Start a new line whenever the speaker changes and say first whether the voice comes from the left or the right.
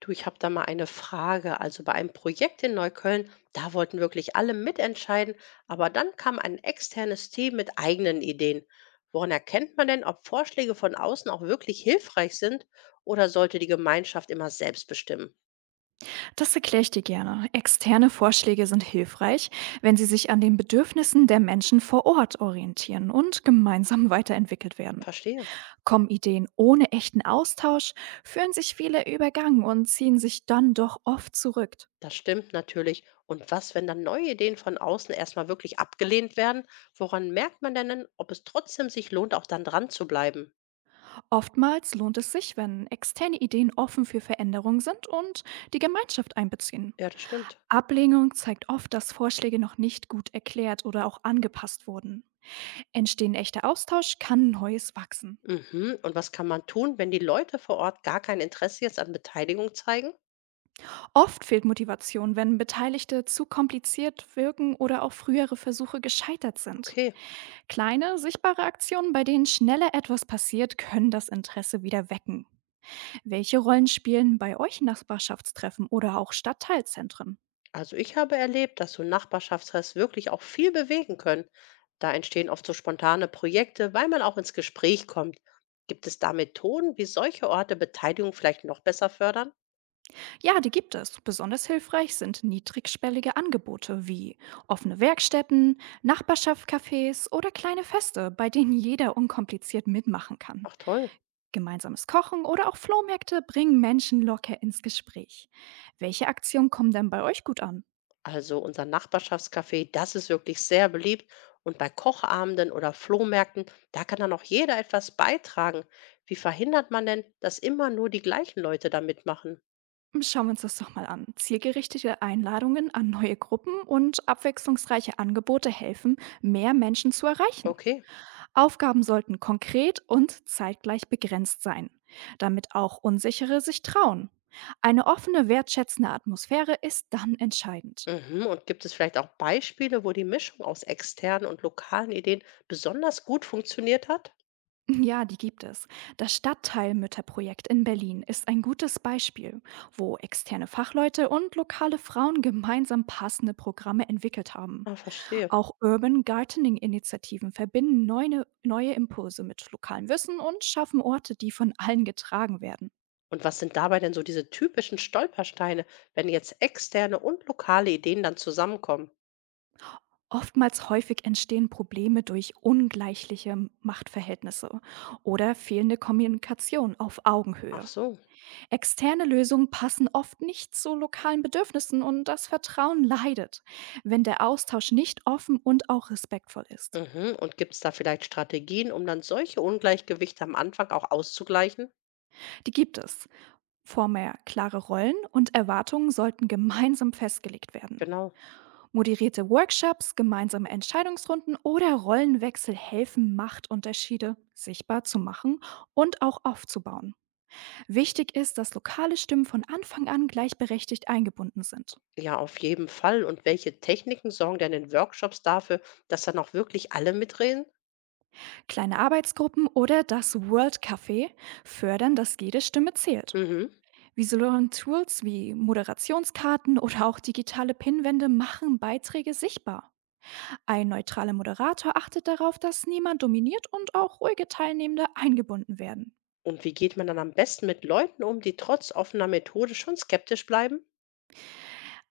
left: Du, ich habe da mal eine Frage. Also bei einem Projekt in Neukölln, da wollten wirklich alle mitentscheiden, aber dann kam ein externes Team mit eigenen Ideen. Woran erkennt man denn, ob Vorschläge von außen auch wirklich hilfreich sind oder sollte die Gemeinschaft immer selbst bestimmen?
right: Das erkläre ich dir gerne. Externe Vorschläge sind hilfreich, wenn sie sich an den Bedürfnissen der Menschen vor Ort orientieren und gemeinsam weiterentwickelt werden.
left: Verstehe.
right: Kommen Ideen ohne echten Austausch, fühlen sich viele übergangen und ziehen sich dann doch oft zurück.
left: Das stimmt natürlich. Und was, wenn dann neue Ideen von außen erstmal wirklich abgelehnt werden? Woran merkt man denn, ob es trotzdem sich lohnt, auch dann dran zu bleiben?
right: Oftmals lohnt es sich, wenn externe Ideen offen für Veränderung sind und die Gemeinschaft einbeziehen.
left: Ja, das stimmt.
right: Ablehnung zeigt oft, dass Vorschläge noch nicht gut erklärt oder auch angepasst wurden. Entstehen echter Austausch, kann Neues wachsen.
left: Mhm. Und was kann man tun, wenn die Leute vor Ort gar kein Interesse jetzt an Beteiligung zeigen?
right: Oft fehlt Motivation, wenn Beteiligte zu kompliziert wirken oder auch frühere Versuche gescheitert sind.
left: Okay,
right: Kleine, sichtbare Aktionen, bei denen schneller etwas passiert, können das Interesse wieder wecken. Welche Rollen spielen bei euch Nachbarschaftstreffen oder auch Stadtteilzentren?
left: also ich habe erlebt, dass so Nachbarschaftsfest wirklich auch viel bewegen können. Da entstehen oft so spontane Projekte, weil man auch ins Gespräch kommt. Gibt es da Methoden, wie solche Orte Beteiligung vielleicht noch besser fördern?
right: Ja, die gibt es. Besonders hilfreich sind niedrigschwellige Angebote wie offene Werkstätten, Nachbarschaftscafés oder kleine Feste, bei denen jeder unkompliziert mitmachen kann.
left: Ach toll.
right: Gemeinsames Kochen oder auch Flohmärkte bringen Menschen locker ins Gespräch. Welche Aktionen kommen denn bei euch gut an?
left: Also unser Nachbarschaftscafé, das ist wirklich sehr beliebt. Und bei Kochabenden oder Flohmärkten, da kann dann auch jeder etwas beitragen. Wie verhindert man denn, dass immer nur die gleichen Leute da mitmachen?
right: Schauen wir uns das doch mal an. Zielgerichtete Einladungen an neue Gruppen und abwechslungsreiche Angebote helfen, mehr Menschen zu erreichen.
left: Okay.
right: Aufgaben sollten konkret und zeitgleich begrenzt sein, damit auch Unsichere sich trauen. Eine offene, wertschätzende Atmosphäre ist dann entscheidend.
left: Mhm. Und gibt es vielleicht auch Beispiele, wo die Mischung aus externen und lokalen Ideen besonders gut funktioniert hat?
right: Ja, die gibt es. Das Stadtteilmütterprojekt in Berlin ist ein gutes Beispiel, wo externe Fachleute und lokale Frauen gemeinsam passende Programme entwickelt haben.
left: Ah, verstehe.
right: Auch Urban Gardening-Initiativen verbinden neue Impulse mit lokalem Wissen und schaffen Orte, die von allen getragen werden.
left: Und was sind dabei denn so diese typischen Stolpersteine, wenn jetzt externe und lokale Ideen dann zusammenkommen?
right: Oftmals häufig entstehen Probleme durch ungleichliche Machtverhältnisse oder fehlende Kommunikation auf
left: Ach
right: Augenhöhe.
left: so.
right: Externe Lösungen passen oft nicht zu lokalen Bedürfnissen und das Vertrauen leidet, wenn der Austausch nicht offen und auch respektvoll ist.
left: Mhm. Und gibt es da vielleicht Strategien, um dann solche Ungleichgewichte am Anfang auch auszugleichen?
right: Die gibt es. Vorher klare Rollen und Erwartungen sollten gemeinsam festgelegt werden.
left: Genau.
right: Moderierte Workshops, gemeinsame Entscheidungsrunden oder Rollenwechsel helfen, Machtunterschiede sichtbar zu machen und auch aufzubauen. Wichtig ist, dass lokale Stimmen von Anfang an gleichberechtigt eingebunden sind.
left: Ja, auf jeden Fall. Und welche Techniken sorgen denn in Workshops dafür, dass dann auch wirklich alle mitreden?
right: Kleine Arbeitsgruppen oder das World Café fördern, dass jede Stimme zählt.
left: Mhm.
right: Visuelle Tools wie Moderationskarten oder auch digitale Pinwände machen Beiträge sichtbar. Ein neutraler Moderator achtet darauf, dass niemand dominiert und auch ruhige Teilnehmende eingebunden werden.
left: Und wie geht man dann am besten mit Leuten um, die trotz offener Methode schon skeptisch bleiben?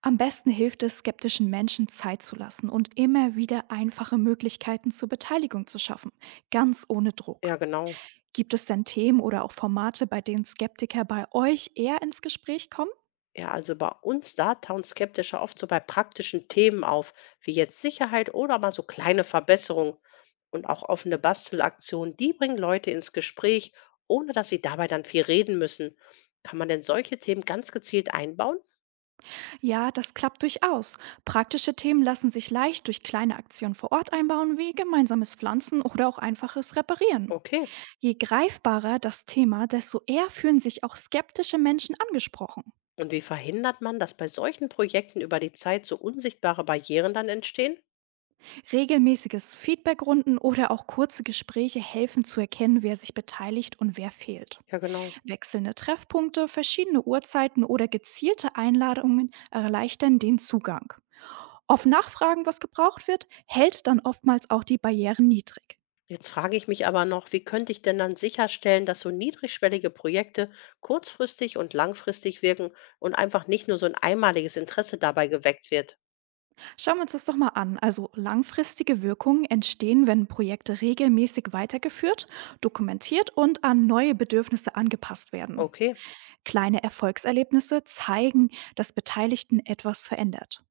right: Am besten hilft es, skeptischen Menschen Zeit zu lassen und immer wieder einfache Möglichkeiten zur Beteiligung zu schaffen, ganz ohne
left: Ja,
right: Druck.
left: genau.
right: Gibt es denn Themen oder auch Formate, bei denen Skeptiker bei euch eher ins Gespräch kommen?
left: Ja, also bei uns da tauen Skeptische oft so bei praktischen Themen auf, wie jetzt Sicherheit oder mal so kleine Verbesserungen. Und auch offene Bastelaktionen, die bringen Leute ins Gespräch, ohne dass sie dabei dann viel reden müssen. Kann man denn solche Themen ganz gezielt einbauen?
right: Ja, das klappt durchaus. Praktische Themen lassen sich leicht durch kleine Aktionen vor Ort einbauen, wie gemeinsames Pflanzen oder auch einfaches Reparieren.
left: Okay.
right: Je greifbarer das Thema, desto eher fühlen sich auch skeptische Menschen angesprochen.
left: Und wie verhindert man, dass bei solchen Projekten über die Zeit so unsichtbare Barrieren dann entstehen?
right: Regelmäßiges Feedbackrunden oder auch kurze Gespräche helfen zu erkennen, wer sich beteiligt und wer fehlt.
left: Ja, genau.
right: Wechselnde Treffpunkte, verschiedene Uhrzeiten oder gezielte Einladungen erleichtern den Zugang. Auf Nachfragen, was gebraucht wird, hält dann oftmals auch die Barrieren niedrig.
left: Jetzt frage ich mich aber noch, wie könnte ich denn dann sicherstellen, dass so niedrigschwellige Projekte kurzfristig und langfristig wirken und einfach nicht nur so ein einmaliges Interesse dabei geweckt wird?
right: Schauen wir uns das doch mal an. Also langfristige Wirkungen entstehen, wenn Projekte regelmäßig weitergeführt, dokumentiert und an neue Bedürfnisse angepasst werden.
left: Okay,
right: Kleine Erfolgserlebnisse zeigen, dass Beteiligten etwas verändert.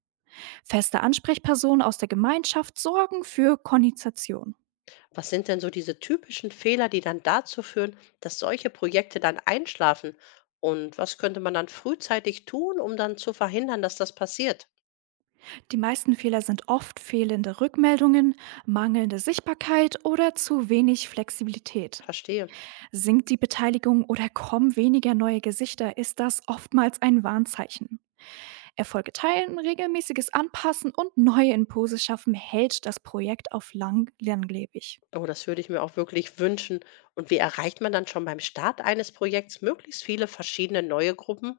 right: Feste Ansprechpersonen aus der Gemeinschaft sorgen für Koordination.
left: was sind denn so diese typischen Fehler, die dann dazu führen, dass solche Projekte dann einschlafen? Und was könnte man dann frühzeitig tun, um dann zu verhindern, dass das passiert?
right: Die meisten Fehler sind oft fehlende Rückmeldungen, mangelnde Sichtbarkeit oder zu wenig Flexibilität.
left: Verstehe.
right: Sinkt die Beteiligung oder kommen weniger neue Gesichter, ist das oftmals ein Warnzeichen. Erfolge teilen, regelmäßiges Anpassen und neue Impulse schaffen hält das Projekt auf langlebig.
left: Oh, das würde ich mir auch wirklich wünschen. Und wie erreicht man dann schon beim Start eines Projekts möglichst viele verschiedene neue Gruppen?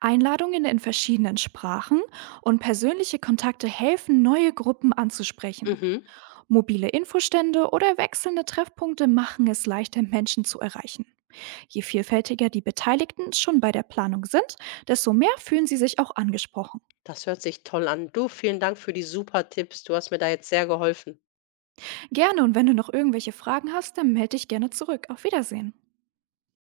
right: Einladungen in verschiedenen Sprachen und persönliche Kontakte helfen, neue Gruppen anzusprechen.
left: Mhm.
right: Mobile Infostände oder wechselnde Treffpunkte machen es leichter, Menschen zu erreichen. Je vielfältiger die Beteiligten schon bei der Planung sind, desto mehr fühlen sie sich auch angesprochen.
left: Das hört sich toll an. Du, vielen Dank für die super Tipps. Du hast mir da jetzt sehr geholfen.
right: Gerne und wenn du noch irgendwelche Fragen hast, dann melde dich gerne zurück. Auf Wiedersehen.